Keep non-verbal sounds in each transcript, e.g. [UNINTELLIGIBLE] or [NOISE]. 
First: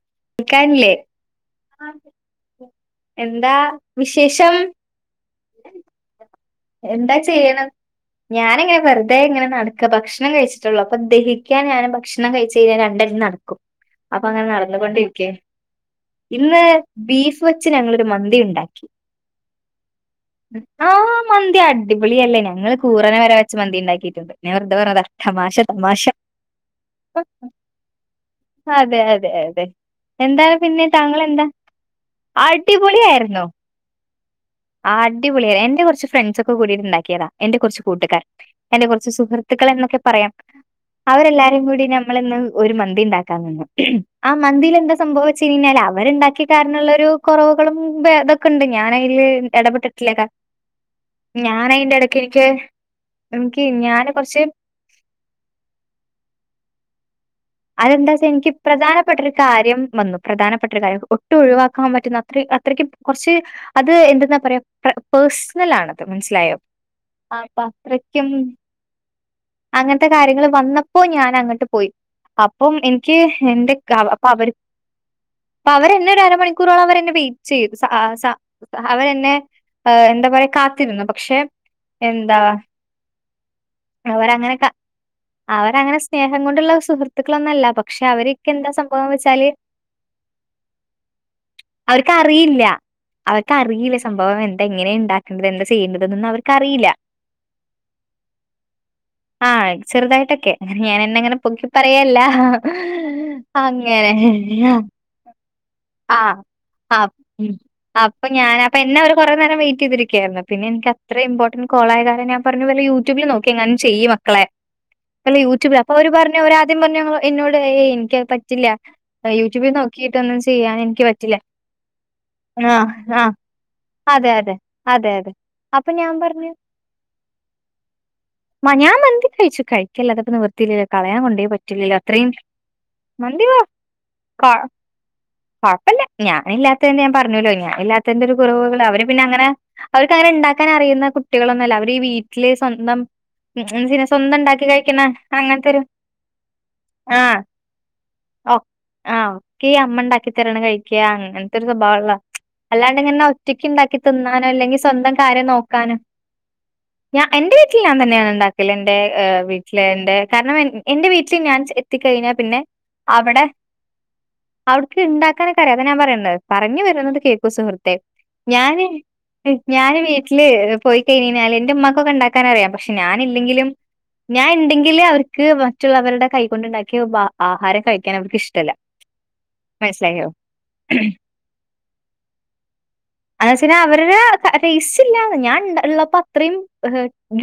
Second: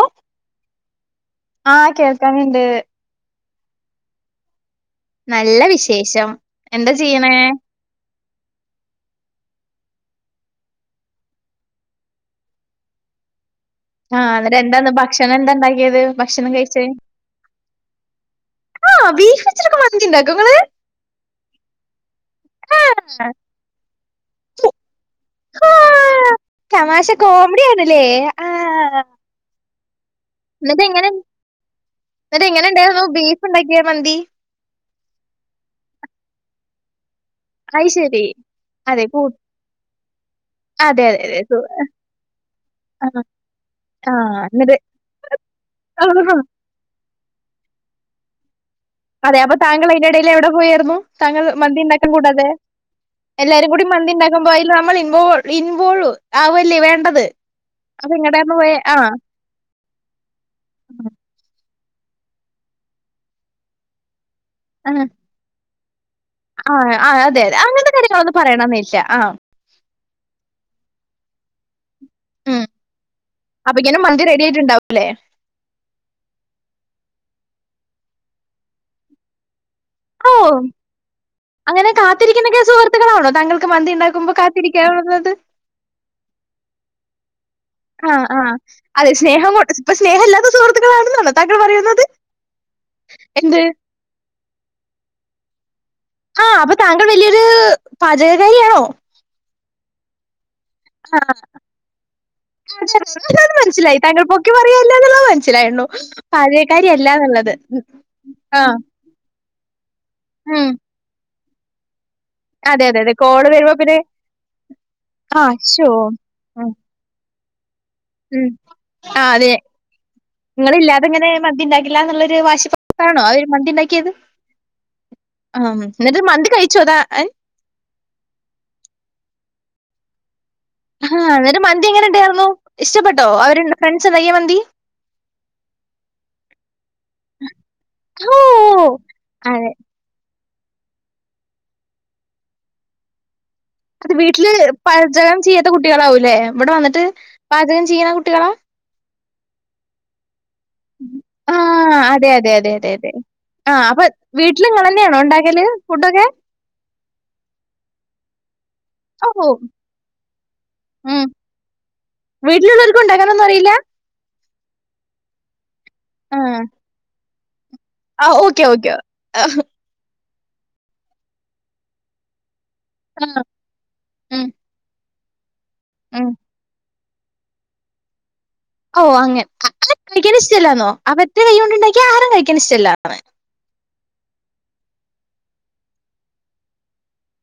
ഏഹ് കേക്കാനില്ലേ ആഹ് കേൾക്കാന്ണ്ട് എന്താ വിശേഷം? നല്ല വിശേഷം എന്താ ചെയ്യ്ണ ഞാനിങ്ങനെ വെർതെ ഇങ്ങനെ നടക്ക ഭക്ഷണം കഴിച്ചിട്ടോള്ളു അപ്പ ദഹിക്കാൻ ഞാൻ ഭക്ഷണം കഴിച്ച് കഴിഞ്ഞാ രണ്ടടി നട ക്കും അപ്പ ആഹ് അങ്ങനെ എന്നിട്ട് നടന്നു എന്താന്ന് കൊണ്ടിരിക്കെ ഭക്ഷണം എന്താ ഉണ്ടാക്കിയത് ഭക്ഷണം ഇന്ന് കഴിച്ചേ ബീഫ് വെച്ച് ഞങ്ങളൊരു മന്തി ഇണ്ടാക്കി ആഹ് ബീഫ് വെച്ചിട്ടൊക്കെ മന്തി ഇണ്ടാക്കോ ഇങ്ങള്? മന്തി അടി പോളിയല്ലേ ഞങ്ങള് കൂറനെ ആഹ് വരെ വെച്ച് മന്തി ഇണ്ടാക്കിട്ടുണ്ട് ഞാൻ വെർതെ പറഞ്ഞതാ തമാശ തമാശ ആഹ് തമാശ [UNINTELLIGIBLE] കോമഡി ആണ്ല്ലേ അതെ ആഹ് അതെ അതെ എന്താണ് എന്നിട്ട് പിന്നെ എങ്ങനെ താങ്കളെന്താ അടിപൊളി ആയിരുന്നു ക്കെ മന്തി ആഹ് അടി പോളിയായി എന്റെ കോർച്ച് ഫ്രൺസൊക്കെ കൂടിട്ട് ഇണ്ടാക്കിയതാ എന്റെ കോർച്ച് അയ് ശരി കൂട്ടുകാർ എന്റെ അതെ കോർച്ച് കൂ സുഹൃത്തുക്കൾ എന്നൊക്കെ പറയാം അതെ അതെ അതെ സു അവരെല്ലാരും കൂടി ഞമ്മള്ന്ന് ഒരു മന്തി ആഹ് ഇണ്ടാക്കാൻ നിന്ന് ആഹ് മന്തില് എന്താ സ് സംഭവിച്ചയിഞ്ഞാല് അവര്ണ്ടാക്കി കാരണ്ള്ളോരു കോറവുകളും ബെ ഇതൊക്കെ ഇണ്ട് ഞാനയ്ല് അതെ അപ്പൊ താങ്കൾ അതിനിടയിൽ എവിടെ പോയിയായിരുന്നു താങ്കൾ ഞാൻ മന്തി അതിന്റെ ഇണ്ടാക്കൻ ഇടയ്ക്ക് എനിക്ക് കൂടാതെ എനിക്ക് എല്ലാരും കൂടി ഞാൻ മന്തി ഉണ്ടക്കാൻ കുറച്ച് പോയാൽ നമ്മൾ ഇൻവോൾ ഇൻവോളു ആവല്ലേ വേണ്ടത് അതെന്താച്ചാൽ ഇനിക്ക് അതെങ്ങടാന്ന് പോയെ ആഹ് പ്രധാനപ്പെട്ട ഒരു കാര്യം വന്നു പ്രധാനപ്പെട്ട ഒരു കാര്യം ഒട്ടും ഒഴിവാക്കാൻ പറ്റുന്ന അത്ര അത്രയ്ക്കും കുറച്ച് അത് എന്തെന്നാ പറയാ ആഹ് പേഴ്സണലാണത് മനസ്സിലായോ ആഹ് ആഹ് അതെ അതെ അപ്പൊ അങ്ങനത്തെ കാര്യങ്ങളൊന്നും അത്രയ്ക്കും പറയണന്നേ ഇല്ല ആഹ് അങ്ങനത്തെ കാര്യങ്ങൾ വന്നപ്പോ ഞാൻ അങ്ങോട്ട് പോയി ഉം അപ്പം എനിക്ക് എന്റെ ഇക്ക ഇങ്ങനെ മന്തി അപ്പൊ റെഡി അവര് ആയിട്ടുണ്ടാവും അപ്പ അവരു എന്നെ ഒരു അരമണിക്കൂറോളം അവർ എന്നെ വെയിറ്റ് ചെയ്തു സ അ സ അവരെന്നെ ഏഹ് എന്താ ഓ പറയാ കാത്തിരുന്നു പക്ഷേ, അങ്ങനെ കാത്തിരിക്കുന്നൊക്കെ സുഹൃത്തുക്കളാണോ താങ്കൾക്കു മന്തി ഉണ്ടാകുമ്പോ കാത്തിരിക്കാറുള്ളത് അവരു അങ്ങനെ സ്നേഹം കൊണ്ടുള്ള സുഹൃത്തുക്കളൊന്നുമല്ല പക്ഷേ ആഹ് ആഹ് അതേ സ്നേഹം ഇപ്പൊ സ്നേഹം ഇല്ലാത്ത സുഹൃത്തുക്കളാണെന്നാണോ താങ്കൾ പറയുന്നത് അറിയില്ല എന്ത് അവക്കറിയില്ല സംഭവം എന്താ ഇങ്ങനെയാ ഉണ്ടാ എന്താ ചെയ്യണ്ടത്ന്നു അറ ആഹ് അപ്പൊ താങ്കൾ വല്യയൊരു പാചകകാരിയാണോ ആഹ് ചെറുതായിട്ടൊക്കെ ഞാൻ എന്നെങ്ങനെ പൊക്കി പറയല്ല അതെ, അതെ, അത് മനസ്സിലായി അങ്ങനെ താങ്കൾ പൊക്കി പറയല്ല എന്നുള്ളത് മനസ്സിലായിരുന്നു ആഹ് ആഹ് പാചകക്കാരി അല്ല ആഹ് എന്നുള്ളത് ഉം അപ്പൊ ഞാൻ ആഹ് അപ്പൊ എന്നെ അവര് കൊറേ നേരം വെയിറ്റ് ചെയ്തിരി- ക്കായിരുന്നു പിന്നെ ഉം എനിക്ക് അത്രയും ഇമ്പോർട്ടന്റ് കോള് ആയത് കാരണം ഞൻ പറഞ്ഞ പോലെ അതെ അതെ അതെ യൂട്യൂബിൽ കോള് വരുമ്പോ നോക്കിയെങ്ങാനും പിന്നെ ചെയ്യു മക്കളെ ആഹ് യൂട്യൂബിൽ ശോ അപ്പൊ അവര് പറഞ്ഞു ഉം അവരാദ്യം പറഞ്ഞു എന്നോട് ഏ ഐ ഉം പറ്റില്ല ആഹ് അതെ യൂട്യൂബിൽ നോക്കിയിട്ടൊന്നും ചെയ്യാൻ എനിക്ക് നിങ്ങളില്ലാതെ ഇങ്ങനെ പറ്റില്ല മന്തി ഉണ്ടാക്കില്ല എന്നുള്ളൊരു വാശി ആഹ് ണോ ആ ആഹ് ഒരു അതെ അതെ അതെ അതെ ആഹ് അപ്പൊ ഞാൻ എന്നിട്ട് മന്തി പറഞ്ഞു കഴിച്ചോ താൻ ആഹ് ഞാൻ മന്തി കഴിച്ചു കഴിക്കലല്ലാതെ അപ്പൊ നിവർത്തിയില്ല ആ കളയാൻ കൊണ്ടേ എന്നിട്ട് മന്തി പറ്റില്ലല്ലോ എങ്ങനെ അത്രയും ഉണ്ടായിരുന്നു ഇഷ്ടപ്പെട്ടോ മന്തിയോ അവര് ഫ്രണ്ട്സ് ഉണ്ടാക്കിയ കെ മന്തി കുഴപ്പില്ല ഞാൻ ഇല്ലാത്ത ഞാൻ പറഞ്ഞല്ലോ ഞാൻ ഇല്ലാത്തതിന്റെ ഒരു ഓ കുറവുകൾ അവര് പിന്നെ അങ്ങനെ അതെ അവർക്കങ്ങനെ ഉണ്ടാക്കാൻ അറിയുന്ന കുട്ടികളൊന്നുമല്ല അവര് ഈ വീട്ടില് സ്വന്തം ഉം ഉം പിന്നെ സ്വന്തം വീട്ടില് ഇണ്ടാക്കി കഴിക്കണ പാചകം ചെയ്യാത്ത അങ്ങനത്തൊരു കുട്ടികളാവൂലേ ഇവിടെ വന്നിട്ട് ആഹ് പാചകം ചെയ്യണ കുട്ടികളാ ഒക്കെ ആഹ് ഒക്കെ ഈ അമ്മ ഉണ്ടാക്കി തരണം കഴി ആ ക്കാ-അങ്ങനത്തെ ഒരു സ്വഭാവം ഉള്ളാ അതെ അതെ അതെ അതെ അല്ലാണ്ട് അതെ ഇങ്ങനെ ഒറ്റയ്ക്ക് ആ ഉണ്ടാക്കി അപ്പൊ തിന്നാനോ അല്ലെങ്കിൽ സ്വന്തം കാര്യം നോക്കാനോ ക്കെ ഞാൻ എന്റെ വീട്ടിൽ ഞാൻ തന്നെയാണ് ഉണ്ടാക്കല് എന്റെ ഓ ഏഹ് വീട്ടിൽ എന്റെ കാരണം എ എന്റെ ഉം വീട്ടിൽ ഞാൻ എത്തിക്കഴിഞ്ഞാ പിന്നെ വീട്ടിലുള്ളവർക്ക് അവിടെ ഉണ്ടാക്കാനൊന്നും അറിയില്ല അവി ഒക്കെ ഇണ്ടാക്കാനൊക്കെ അറിയാ അതാ ഞാൻ പറയുന്നത് പറഞ്ഞു വരുന്നത് കേക്കു സുഹൃത്തെ ആ ഓക്കെ ഞാന് ഓക്കെ ഞാന് വീ ട്ടില് പോയി കഴിഞ്ഞ് കഴിഞ്ഞാല് എന്റെ ഉമ്മാക്കൊക്കെ ഇണ്ടാക്കാൻ അറിയാം പക്ഷേ ആ ഞാനില്ലെങ്കിലും ഉം ഞാൻ ഉണ്ടെങ്കില് അവർക്ക് ഉം മറ്റുള്ളവരുടെ കൈ കൊണ്ടുണ്ടാക്കിയ ആഹാരം കഴിക്കാൻ അവർക്ക് ഇഷ്ടമല്ല ഓഹ് അങ്ങനെ അ കഴിക്കാ ഇഷ്ടമല്ലാന്നോ അവന്റെ കൈ കൊണ്ടുണ്ടാക്കിയ ആരും കഴിക്കാൻ ഇഷ്ടമല്ലാത്രേ [UNINTELLIGIBLE] എന്നു വെച്ചു കഴിഞ്ഞാ അവരുടെ ടേസ്റ്റ് ഇല്ലാന്ന് ഞാൻ ഉള്ളപ്പോ അത്രയും്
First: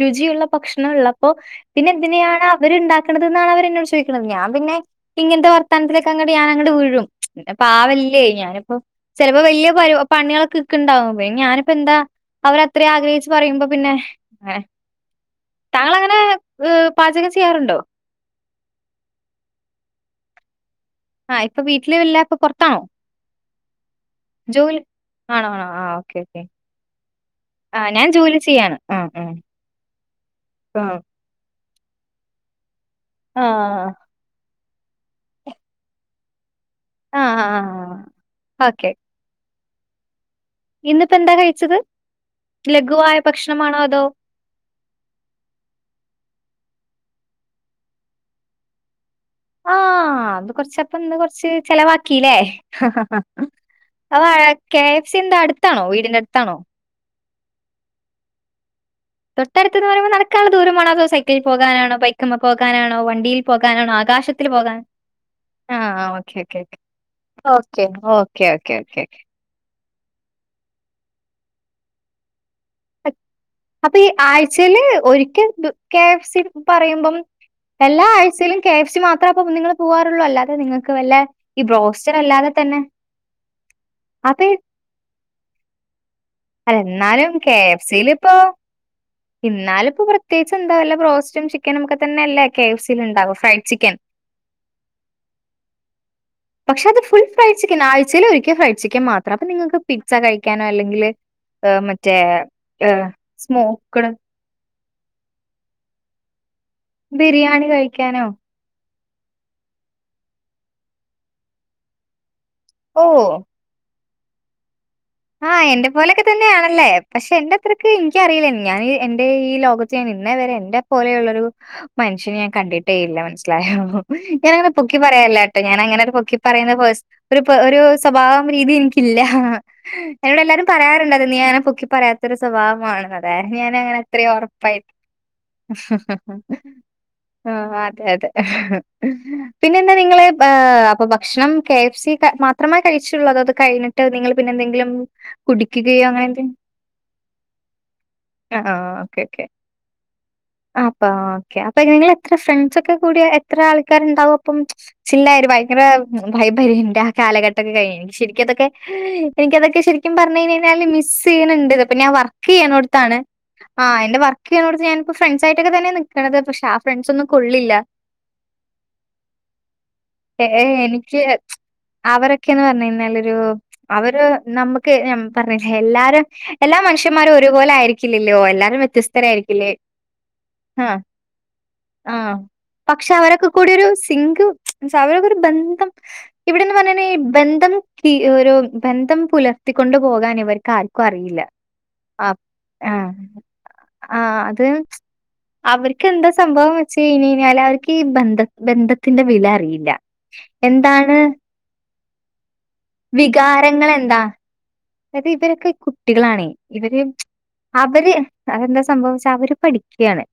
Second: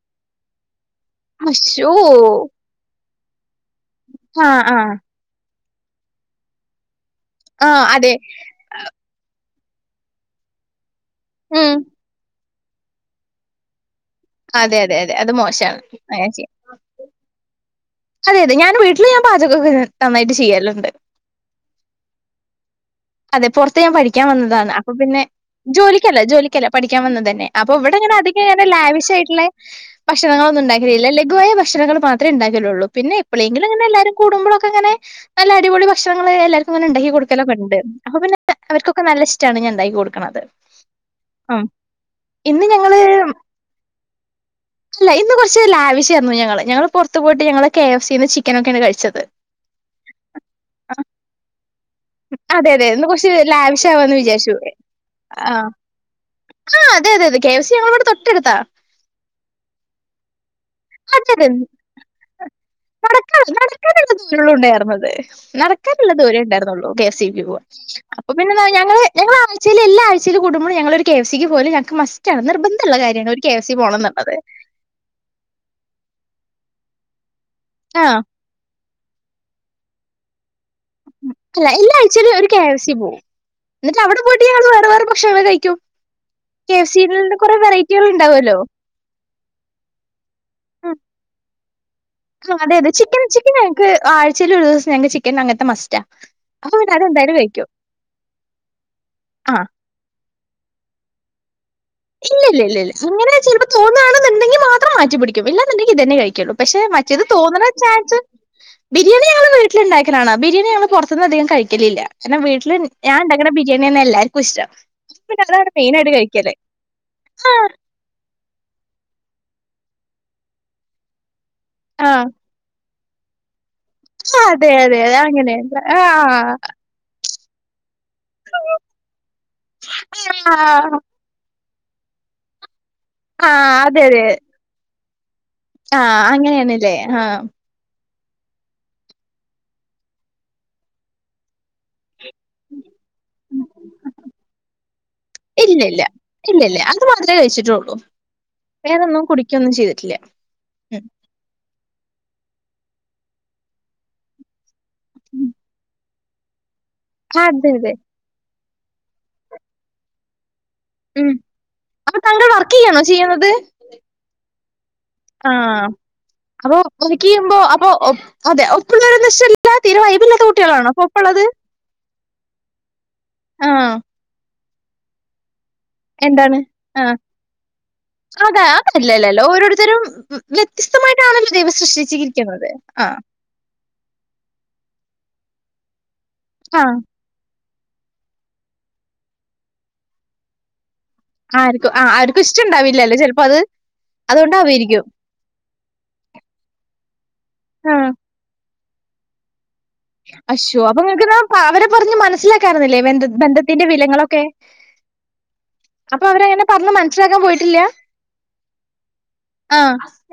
രുചിയുള്ള ഭക്ഷണം ഉള്ളപ്പോ പിന്നെ അശ്ശോ എന്തിനെയാണ് ഇവര് ഇണ്ടാക്കണതെന്നാണ് അവരു എന്നോട് ചോദിക്കുന്നത് ഞാൻ ആഹ് പിന്നെ ആഹ് ഇങ്ങനത്തെ വർത്താനത്തിലേക്കു അങ്ങടു ഞാൻ അങ്ങടു വീഴും പിന്നെ ആഹ് അതെ പാവല്ല്യെ ഞാനിപ്പോ ചിലപ്പോ വലിയ പ പണികളൊക്കെ ഇക്ക് ഇണ്ടാവും വെ ഞാനിപ്പോ ഉം എന്താ അവർ അത്രയും ആഗ്രഹിച്ച് പറയുമ്പോ പിന്നെ അങ്ങനെ. അതെ അതെ അതെ അത് മോശമാണ് ഞാൻ ചെയ്യാം. വ് പാചകം ചെയ്യാറുണ്ടോ? അതെ അതെ ഞാൻ വീട്ടില് ഞാൻ പാചകൊക്കെ നന്നായിട്ട് ചെയ്യലിണ്ട്. ആഹ് ഇപ്പ വീട്ടില് ഇല്ലാ ഇപ്പൊ പുറത്താണോ? അതെ പൊറത്തു ഞാൻ പഠിക്കാൻ വന്നതാണ് ജോലി അപ്പൊ പിന്നെ ആണോ ആണോ. ആ ഓക്കെ ജോലിക്കല്ല ഓക്കെ. ജോലിക്കല്ല പഠിക്കാവന്നതന്നെ അപ്പ ആ ഞാൻ ഇവടെങ്ങനെ അധിക ജോലി ങ്ങനേ ചെയ്യാണ്. ആ ആ. ലാവിശായിട്ട്ള്ളെ ഭക്ഷണങ്ങളൊന്നും ആ. ഉണ്ടാക്കലില്ല ലഘുവായ ഭക്ഷണങ്ങൾ മാത്രേ ഇണ്ടാക്കലുള്ളു പിന്നെ ആ. എപ്പളെങ്കിലും ഇങ്ങനെ എല്ലാരും കൂടുമ്പോളൊക്കെങ്ങെനെ നല്ല അടിപൊളി ഭക്ഷണങ്ങളെ എല്ലാരും അങ്ങനെ ഇണ്ടാക്കി ആ ആ കൊടുക്കലൊക്കിണ്ട് ആ. അപ്പൊ പിന്നെ ഓക്കെ. അവരികൊക്കെ നല്ല ഇഷ്ടാണ് ഞാൻ ഇണ്ടാക്കി കൊടുക്കണത്. ഇന്നിപ്പോ എന്താ ഉം കഴിച്ചത് ഇന്ന് ഞങ്ങള് ലഘുവായ ഭക്ഷണമാണോ അതോ? അല്ല ഇന്ന് കൊറച്ച് ലാവിഷായിര്ന്നു ഞങ്ങള് ഞങ്ങള് പൊറത്ത്പോയിട്ട് ഞങ്ങള് കെ എഫ് സീന്ന് ചിക്കനൊക്കേണ് കഴിച്ചത്. ആഹ് അത് കൊറച്ചപ്പന്ന് കൊറച്ച് ചെലവാക്കില്ലേ? അതെ അതെ ഇന്ന് കുറച്ച് ലാവിഷ് [UNINTELLIGIBLE] ആവാന്ന് അതാ വിചാരിച്ചു. കെ എഫ് സീന്റെ ആ അടുത്താണോ വീടിന്റെ അടുത്താണോ? ആ, അതെ അതെ അതെ കെ എഫ് സി ഞങ്ങളിവടെ തൊട്ടടുത്താ. തൊട്ടടുത്തന്ന് പറയുമ്പോ നടക്കാള ദൂരമാണോ അതൊ സൈക്കിളിൽ പോകാനാണോബൈ നടക്ക നടക്കാനുള്ള ആകാശത്തിൽ ദൂരെയള്ളൂ പോകാൻ ഉണ്ടായിരുന്നത് ആഹ് നടക്കാനുള്ള ഓക്കെ ദൂരെ ഓക്കെ ഓക്കെ. ഉണ്ടായിരുന്നുള്ളൂ കെ എഫ് സി പൊവൻ. ഓക്കെ അപ്പൊ ഓക്കെ പിന്നെന്താ ഓക്കെ ഞങ്ങള് ഓക്കെ. ഞങ്ങള് അറി ചെല എല്ലാ ആ്ചയി കൂടുമ്പോളും ഞങ്ങള ഒരു കെഫ സിക്ക് പോലും ഞങ്ങക്ക് മെസ്റ്റണ് നിർബ അപ്പൊ ഈ ആഴ്ചൽ ഒരിക്കൽ ണ്ട് കെഫ് സി പറയുമ്പം ആ എല്ലാ ആഴ്ചയിലും കെ എഫ് സി മാത്രം അപ്പ നിങ്ങള് പോവാറുള്ളൂ അല്ലാതെ നിങ്ങ അല്ല എല്ലാഴ്ച്ചേലു ഒരു കെ എഫ് സി പോവും എന്നിട്ട് അവിടെ അപ്പൊ പോയിട്ട് ഈ ഞങ്ങള് വേറെ വേറെ ഭക്ഷണങ്ങള് കഴിക്കും കെ അല്ല എഫ് എന്നാലും സീന്ന് കൊറേ വെറൈറ്റികളുണ്ടാവല്ലൊ? തിന്നാലിപ്പൊ പ്രത്യേകിച്ച് എന്താവെല്ല ബ്രോസ്റ്റും ചിക്കനും ഒക്കെ തന്നെല്ലെ അതെയതെ ചിക്കൻ ചിക്കൻ ഞങ്ങക്ക് ആഴ്ചയിൽ ഒരു ദിവസം ഞങ്ങക്ക് ചിക്കൻ അങ്ങനത്തെ മസ്റ്റാ. അപ്പൊ പക്ഷെ പിന്നെ അത് ഫുൾ അതെന്തായാലും ഫ്രൈഡ് കഴിക്കും ചിക്കൻ ആഴ്ചയിലൊരിക്ക ഫ്രൈഡ്ചിക്കൻ. മാത്രം ആ നിങ്ങക്ക് പിസ്ത കഴിക്കാനോ അല്ലെങ്കില് മ ഇല്ലില്ലില്ല ഇങ്ങനെ ചിലപ്പൊ തോന്നാണെന്നുണ്ടെങ്കി മാത്രം മാറ്റി പിടിക്കും ഇല്ലാന്നിണ്ടെങ്കി ഇതന്നെ കഴിക്കുള്ളൂ. പക്ഷെ മറ്റേത് തോന്നണ ബിരിയാണി ചാൻസ് കഴിക്കാനോ ബിരിയാണി ഞങ്ങള് വീട്ടിലിണ്ടാക്കലാണ് ബിരിയാണി ഞങ്ങള് പൊറത്തനധികം കഴിക്കലില്ല. കാരണം വീട്ടില് ഓ ഞാൻ ഇണ്ടാക്ക്ണ ബിരേണിന്നെ എല്ലാർക്കും ഇഷ്ടം അതാണ് മെയിനായിട്ട് കഴിക്കല്. അല്ലെ പക്ഷെ ആഹ് എന്റെത്രയ്ക്ക് എനിക്കറിയില്ല എന്റെ ഈ ലോകത്ത് ഇന്നെ വരെ എന്റെ പോലെയുള്ളൊരു. ആഹ് മനുഷ്യനേ ഞാൻ കണ്ടിട്ടേ ഇല്ല മനസ്സിലായോ? ആഹ് അതെ ഞാനങ്ങനെ അതെ പൊക്കി അതെ അങ്ങനെ പറയല്ലാട്ടോ ആഹ് ഞാനങ്ങനൊരു പൊക്കി പറയുന്ന പേഴ്സ് ഒരു പ് ഒരു സ്വഭാവം രീതി എനിക്കില്ല. എന്നോട് എല്ലാരും ആഹ് പറയാറുണ്ട് അത് നീഅങ്ങനെ പൊക്കി പറയാത്തൊരു സ്വഭാവമാമാണ് അതായിരുന്നു ആഹ് ഞാനങ്ങനെ അതെ അത്ര അതെ ഒറ പൈ ആഹ് അങ്ങനെയാണല്ലേ ആഹ് അതെ അതെ. പിന്നെ എന്താ നിങ്ങള് ബാ അപ്പൊ ഭക്ഷണം കെ എഫ് സി ക മാത്രമേ കഴിച്ചുള്ളൂ അതോ അത് കഴിഞ്ഞിട്ട് നിങ്ങള് പിന്നെന്തെങ്കിലും ഇല്ല ഇല്ല കുടിക്കുകയോ അങ്ങനെ എന്തെ ഇല്ല ഇല്ല അത് മാത്രമേ കഴിച്ചിട്ടുള്ളൂ ആഹ് ഓക്കെ വേറൊന്നും ഓക്കെ. കുടിക്കൊന്നും ചെയ്തിട്ടില്ല അഹ് ഉം അപ്പ ഓക്കെ അപ്പൊ നിങ്ങളെത്ര ഫ്രണ്ട്സൊക്കെ കൂടിയ എത്ര ആൾക്കാരുണ്ടാവും അപ്പം. ചില്ലായൊര് ഉം. ഭയങ്കര വൈബാരിക്കും ഇന്റാ അതെ കാലഘട്ടൊക്കെ അതെ കഴിഞ്ഞു ശരിക്കതൊക്കെ എനിക്കതൊക്കെ ശരിക്കും പറഞ്ഞു കഴിഞ്ഞാല് മിസ് ഉം ചെയ്യണുന്നുണ്ട് അപ്പൊ ഞാൻ താങ്കൾ വർക്ക് ചെയ്യാണോ ചെയ്യണോട്ത്താണ്. ചെയ്യുന്നത് ആഹ് എന്റെ വർ വർക്കിയണടത്ത് ഞാനിപ്പം ഫ്രണ്ട്സായിട്ടൊക്കെ ആഹ് തന്നെ നിക്കണത് പക്ഷെ അപ്പൊ ആഹ് വർക്ക് ഫ്രണ്ട്സൊന്നും ചെയ്യുമ്പോ കൊള്ളില്ല. അപ്പൊ ഒപ്പ് അതെ ഒപ്പുള്ളവരന്ന് വെച്ചാ തീരെ വൈബില്ലാത്ത ഏഹ് കുട്ടികളാണോ അപ്പൊ എനിക്ക് ഒപ്പുള്ളത് അവരൊക്കേന്ന് പറഞ്ഞഴിഞാലൊരു ആഹ് ക്ക് നമക്ക് ഞം പറഞ്ഞില്ലെ എല്ലാ രും എന്താണ് എല്ലാ ആഹ് മനുഷ്യന്മാരും ഒരുപോലെ ആയിരിക്കില്ലല്ലോ അത എല്ലാരും അതല്ലല്ലല്ലോ വ്യത്യസ്തരായിരിക്കില്ലേ ഓരോരുത്തരും ആഹ് വ്യത്യസ്തമായിട്ടാണല്ലോ ദൈവം ആഹ് സൃഷ്ടിച്ചിരിക്കുന്നത് പക്ഷെ ആഹ് അവരൊക്കെ കൂടെ ഒരു സിംഗു സ അവരൊക്കെ ഒരു ബന്ധം ആഹ് ഇവിടെന്നുംപറഞ്ഞയിഞ്ഞാ ബന്ധം ക്ക് ഒരു ബന്ധം പുലർത്തിക്കൊണ്ടുപോകാൻ ഇവര്ക്കാര് ക്കൊറിയില്ല ആര്ക്കു ആഹ് അവര്ക്കു ഇഷ്ടിണ്ടാവില്ലല്ലോ ചെൽപ്പത് ആഹ് അത് അവര്ക്ക് എന്താ സംഭവം വെച്ച് കഴിഞ്ഞഴിഞ്ഞാല് അവർക്ക് ഈ ആഹ് ബന്ധം ബന്ധത്തിന്റെ വില അറിയില്ല. അശ്ശോ അപ്പൊ എന്താണ് നിങ്ങക്ക്ന്നാ പ അവരെ പറഞ്ഞ് മനസ്സിലാക്കാരുന്നില്ലേ ബന്ധത് ബന്ധത്തിന്റെ വികാരങ്ങൾ എന്താ വിലങ്ങളൊക്കെ? അതായത് ഇവരൊക്കെ ഇ അപ്പൊ കുട്ടികളാണെ അവരങ്ങനെ പറഞ്ഞ് ഇവര് മനസ്സിലാക്കാൻ പോയിട്ടില്ല അവര് അതെന്താ സംഭവം വെച്ചാ അവര് ആഹ് പഠിക്ക്യാണ്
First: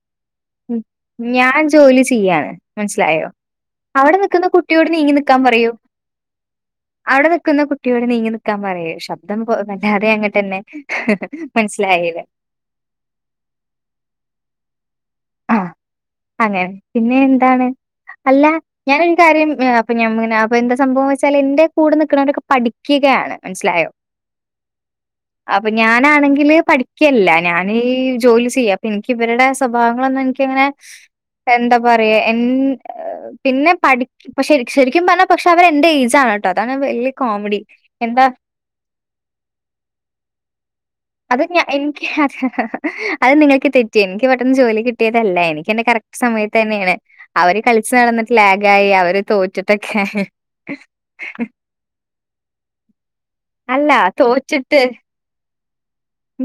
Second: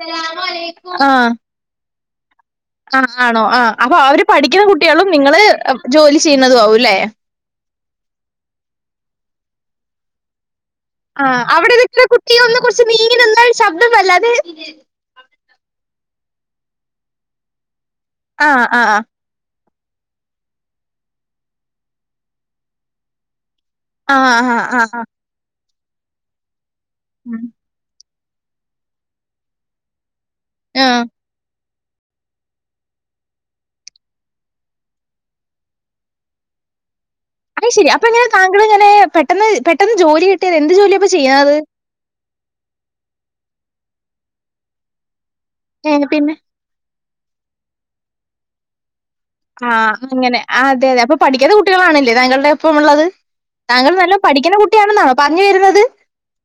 ഉം ആഹ് ഞാൻ ജോലി ചെയ്യാണ്. ആഹ് മൻസ്സിലായോ? ആണോ ആഹ് അപ്പൊ അവിടെ അവര് നിക്കുന്ന പഠിക്കുന്ന കുട്ടിയോട് കുട്ടികളും നീങ്ങി നിക്കാൻ നിങ്ങള് പറയു ജോലി ചെയ്യുന്നതും ആവുംല്ലേ അവിടെ നിക്കുന്ന കു- കുട്ടിയോട് നീങ്ങി നിക്കാൻ പറയ് ശബ്ദം പൊ വല്ലാതെ അങ്ങട്ടെന്നെ ആഹ് അവ്ടെ നിക്ക്ണ മനസ്സിലായില്ല. കുട്ടിയൊന്നു കൊറ്ച്ച് നീങ്ങി നിന്ന ശബ്ദം വല്ലാതെ അഹ് അങ്ങനെ പിന്നെ എന്താണ് അല്ല ആ ആ ഞാനൊര് കാര്യം അപ്പ ഞം പിന്നെ അപ്പൊ എന്താ സംഭവം വെച്ചാല് എന്റെ കൂടെ നിക്ക്ണോലൊക്കെ പഠിക്ക്കയാണ് മൻസ്സിലായോ? ആഹ് ആഹ് ആഹ് ആഹ്. അപ്പൊ ഞാനാണെങ്കില് പഠിക്ക്യല്ല ഉം. ഞന് ജോലി ചെയ്യാ അപ്പൊ എൻക്കിവരുടെ സ്വഭാവ ളൊന്നും എനിക്കങ്ങനെ ആ. എന്താ പറയ എൻ പിന്നെ പഠിക് പ്പ ശരിക് ശരിക്കും പറഞ്ഞാ പക്ഷെ അവരെന്റെ ഏജാണ് ട്ടോ അതാണ് വല്യ കോമഡി. അയ്ശെരി അപ്പൊങ്ങനെ എന്താ തങ്കളെങ്ങനെ പെട്ടന്ന് പെട്ടെന്ന് ജോലിട്ടിയത് എന്ത് ജോലി അപ്പൊ ചെയ്യ അത് ഞ എനിക്ക് അത് അത് നിങ്ങക്ക് തെറ്റി എനിക്ക് പെട്ടെന്ന് ജോലി കിട്ടിയതല്ല എനിക്ക് എന്റെ ഏ കറക്റ്റ് പിന്നെ സമയത് തന്ന്യാണ്. അവര് കളിച്ച് നടന്നിട്ട് ലാഗായി അവര് തോറ്റിട്ടൊക്കെ ആഹ് അങ്ങനെ ആഹ് അതെ അതെ അപ്പം പഠിക്കാത്ത കുട്ടികളാണല്ലേ താങ്കളുടെ ഒപ്പം ഉള്ളത്? അല്ല താങ്കള് നല്ല പഠിക്കുന്ന കുട്ടി തോറ്റിട്ട് ആണെന്നാണോ പറഞ്ഞു വരുന്നത്?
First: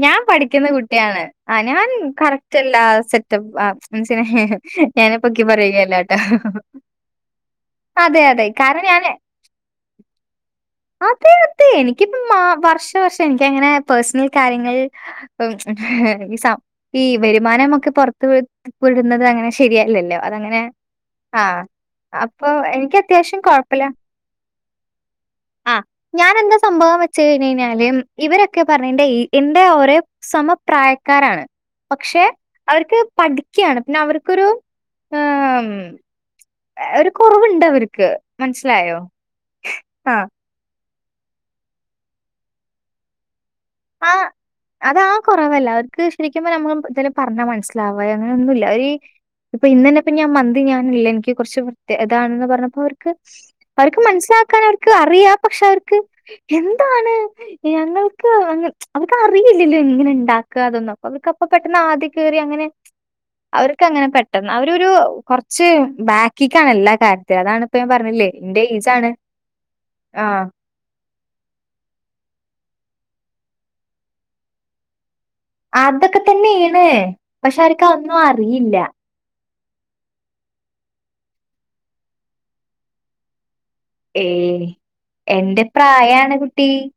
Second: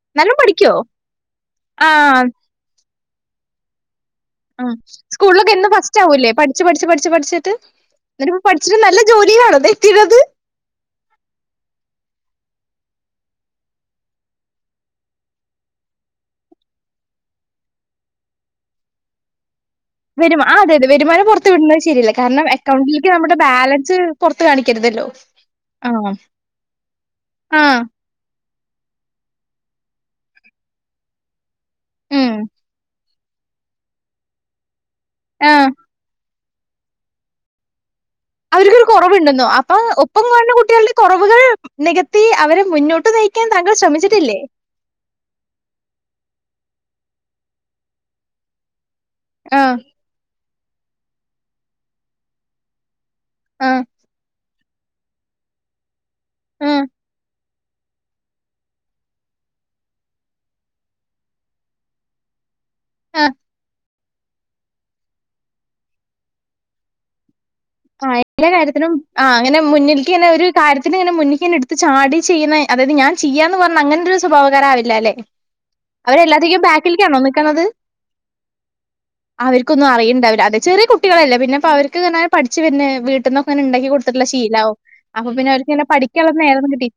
ഞാൻ നല്ലോം പഠിക്കുന്ന പഠിക്കോ? കുട്ടിയാണ് ആഹ് ഞാൻ ആ കറക്റ്റ് എല്ലാ സെറ്റപ്പാ ഉം സ്കൂളിലൊക്കെ എന്നും ഫസ്റ്റ് ആവൂല്ലേ പഠിച്ചു പഠിച്ചു പഠിച്ചു പഠിച്ചിട്ട്? അതെ, ന്നിട്ടിപ്പോ അതെ. പഠിച്ചിട്ട് കാരണം നല്ല ഞാന് ജോലിയിലാണോ തെറ്റിണത്? അതെ അതെ എനിക്കിപ്പൊ മാ വർഷാവർഷം എനിക്കങ്ങനെ പേഴ്സണൽ കാര്യങ്ങൾ ഉം ഈ സപ് ഈ വരുമാനമൊക്കെ പൊർത്ത് വിട് വിടുന്നത് അങ്ങനെ ശരിയല്ലല്ലോ. വെരുമ ആഹ് അതങ്ങനെ അതെ അതെ വെരുമാനം പുറത്തു ആഹ്. വിടുന്നത് ശരിയല്ല അപ്പൊ കാര്ണം എനിക്ക് അക്കൗണ്ടില്ക്ക് നമ്മുടെ അത്യാവശ്യം കൊഴപ്പല്ല. ബാലൻസ് പൊർത്ത് കാണിക്കരുതല്ലോ? ആഹ് ആ. ഞാനെന്താ സംഭവം വെച്ച് കഴിഞ് ആ. കഴിഞ്ഞാല് ഇവരൊക്കെ പറഞ്ഞ എന്റെ ഈ എന്റെ ഓരേ സമപ്രായക്കാരാണ്. പക്ഷെ ഉം. അവര്ക്ക് പഠിക്ക്യാണ് പിന്നെ അവർക്കൊരു ആ. ഏഹ് ഏഹ് ഒരു കൊറവുണ്ട് അവര്ക്ക്. അവര്ക്കൊരു കൊറവുണ്ടെന്നോ അപ്പൊ ഒപ്പം കാണുന്ന കുട്ടികള്ടെ കൊറവുകൾ നികത്തി അവരെ മുന്നോട്ട് നയി ക്കാൻ താങ്കൾ ശ്രമിച്ചിട്ടില്ലേ? അതാ കൊറവല്ല അവര്ക്ക് ശരിക്കുമ്പ നമ്മള് ചെല പറഞ്ഞാ മനസ്സിലാവാ അങ്ങനെന്നുല്ല ഒര് ആ. ഇപ്പൊ ഇന്നന്നെ ഇപ്പൊ ഞാൻ മന്തി ഞാനില്ല എനിക്ക് കൊറ്ച്ച് തെ ഇതാണെന്ന് പറഞ്ഞപ്പോ അവർക്ക് ആ. അവർക്ക് മനസ്സിലാക്കാൻ അവർക്ക് അറിയ പക്ഷെ അവർക്ക് ആ. എന്താണ്? ഞങ്ങൾക്ക് അങ്ങൻ അവർക്ക് അറിയില്ലല്ലൊ എങ്ങനെണ്ടാക്ക അതൊന്നും അപ്പ അവർക്ക് അപ്പ പെട്ടെന്ന് ആദി കേറി അങ്ങനെ ആ. അവർക്ക് അങ്ങനെ പെട്ടെന്ന് അവരൊരൂ കൊറ്ച്ച് ബാക്കിക്കാണ് എല്ലാ കാര്യത്തിനും അതാണ് ആഹ് എല്ലാ കാര്യത്തിനും ആഹ് അങ്ങനെ മുന്നിൽക്കിങ്ങനെ ആഹ്. ഒരു കാര്യത്തിന് ഇങ്ങനെ മുന്നിക്കെന്നെ ഇട് ത്ത്ചാടി ചെയ്യുന്ന അതായത് ഞാൻ ചെയ്യാന്ന് പറഞ്ഞ് അങ്ങനൊരു സ്വഭാവകാരാവില്ലാലെ? അതൊക്കെ തന്നേണ് പക്ഷെ നിക്കണത്? അവര്ക്ക് അതൊന്നു അറിയില്ല. അവർക്കൊന്നും അറിയിണ്ടാവില്ല അല്ലേ ചെറിയ കുട്ടികളല്ലെ പിന്നെപ്പ അവർക്ക്ങ്ങനെ പഠിച്ച്‌ വര്ണെ വീട്ട്ന്നൊക്ക ഇങ്ങന ഇണ്ടാക്കി കൊടു ത്ത്ട്ടുള്ള ഏഹ്. ശീലാവും അപ്പൊ പിന്നെ എന്റെ അവര്ക്ക് ഇങ്ങന പഠിക്കാള്ള പ്രായാണ് കുട്ടി നേരൊന്നും കിട്ടി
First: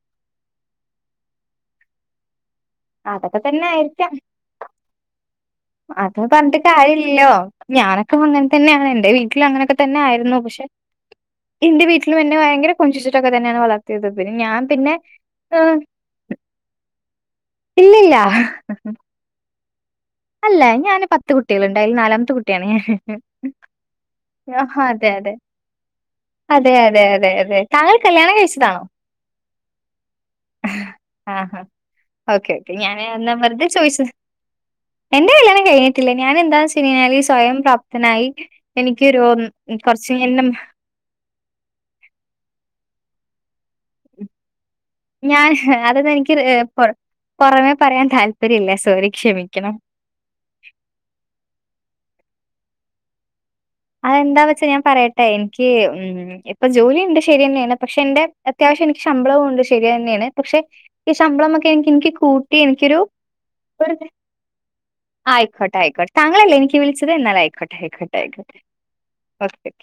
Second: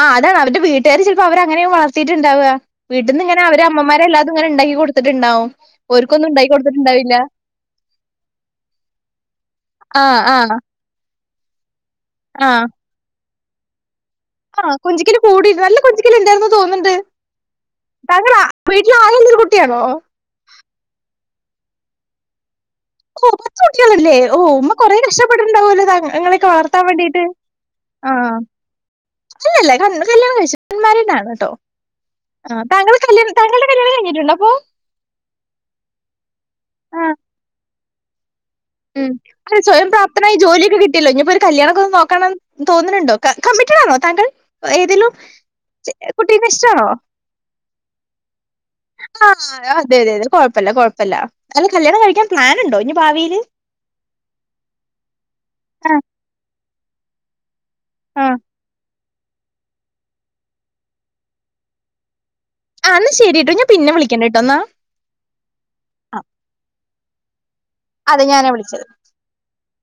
ആഹ് അതാണ് അവര്ടെ വീട്ടുകാര് ചെൽപ്പൊ അവരെ അങ്ങനെയാവും വളർത്തീട്ട്ണ്ടാവ വീട്ട്ന്ന് അതൊക്കെ ഇങ്ങനെ അവരെ തന്നെ ആയിരിക്കാം അമ്മമാരെല്ലാതും ഇങ്ങനെണ്ടാക്കി കൊടുത്തിട്ടിണ്ടാവും ഓര്ക്കൊന്നും ഇണ്ടാക്കി കൊടുത്തിട്ട്ണ്ടാവില്ല. ഞാനൊക്ക അങ്ങൻ തന്ന്യാണ് എന്റെ വീ ട്ടിലും അങ്ങനൊക്ക ആഹ് തന്ന്യായിരുന്നു ആഹ് പക്ഷെ എന്റെ വീട്ടിലും എന്നെ ആഹ് ഭയങ്കര കൊഞ്ചിച്ചിട്ടൊക്ക തന്ന്യാണ് വളർത്തി പിന്നെ ഞാൻ പിന്നെ ഏഹ് ണ്ടായിന്ന് തോന്ന്ൺണ്ട് ഇല്ലില്ല താങ്കൾ വീട്ടിലാഗള്ളൊരു കുട്ട്യാണോ അല്ല ഞാന് പത്ത് കുട്ട്യാള്ണ്ട് അയിൽ നാലാമത്തെ കുട്ട്യാണ് ഞാന് ഓഹ് പത്തു കുട്ട്യാള്ല്ലെ ഓഹ് ഉമ്മ കൊറെ അതെ കഷ്ട്ടപ്പെട്ട്ണ്ടാവോലൊ താ ഇങ്ങളെക്കെ അതെ വർത്താൻ അതെ വേണ്ടീട്ട് അതെ അതെ താങ്കൾ കല്യാണം കഴ്ച്ചതാണൊ ഇല്ലല്ല കല്യാണം കയിച്ചിട്ടില്ല അൺമാരീഡാണുട്ടോ ആഹാ ഓക്കെ ആഹ് ഓക്കെ ഞാൻ താങ്കൾ കല്യാൺ എന്നാ വെറുതെ താങ്കളുടെ കല്യാണം ചോദിച്ചത് കഴിഞ്ഞിട്ടുണ്ടോ അപ്പൊ എന്റെ കല്യാണം കഴിഞ്ഞിട്ടില്ല ഞാൻ എന്താന്ന് വെച്ച് ആഹ് കഴിഞ്ഞാല് സ്വയം പ്രാപ്തനായി ഉം എനിക്കൊരു ഒരു സ്വയം കുറച്ച് പ്രാപ്തനായി എന്നെ ജോലിയൊക്ക കിട്ട്യല്ലൊ ഇഞിപ്പൊരു കല്യാണക്കൊന്ന് നോക്കണം തോന്ന്ണ് ണ്ടോ കമ്മിറ്റഡാണൊ താങ്കൾ ഏതേലും ഞാൻ അതൊന്ന് എനിക്ക് കുട്ടീനെ ഏഹ് ഇഷ്ടാണോ പൊറ് പൊറമേ പറയാൻ താല്പര്യ ഇല്ല സോറി ആഹ് ക്ഷമിക്കണം അതെ അതെ അതെ കൊഴപ്പല്ല കൊഴപ്പല്ല അല്ല കല്യാണം കഴിക്കാൻ പ്ലാനുണ്ടൊ ഇനി ഭാവിയില് അതെന്താ വെച്ച ഞാൻ പറയട്ടെ എനിക്ക് ആഹ് ഉം ഇപ്പൊ ജോലിണ്ട് ശരിയെന്നേണ് പക്ഷെ എന്റെ ആഹ് അത്യാവശ്യം എനിക്ക് ശമ്പളവും ഉണ്ട് ശരിയെന്നേണ് പക്ഷെ ഈ ശമ്പളമൊക്കെ എൻക്ക് എൻക് കൂ ആഹ് ഇന്ന ശരീട്ടൊ ഞാൻ പിന്നെ വിളിക്കണ്ട്ട്ടൊ ഇന്നാ ആയിക്കോട്ടെ ആയിക്കോട്ടെ താങ്കളല്ലെ എനിക്ക് വിളിച്ചത് എന്നാലായിക്കോ അതെ ഞാനാ വിളിച്ചത് ഒക്കെ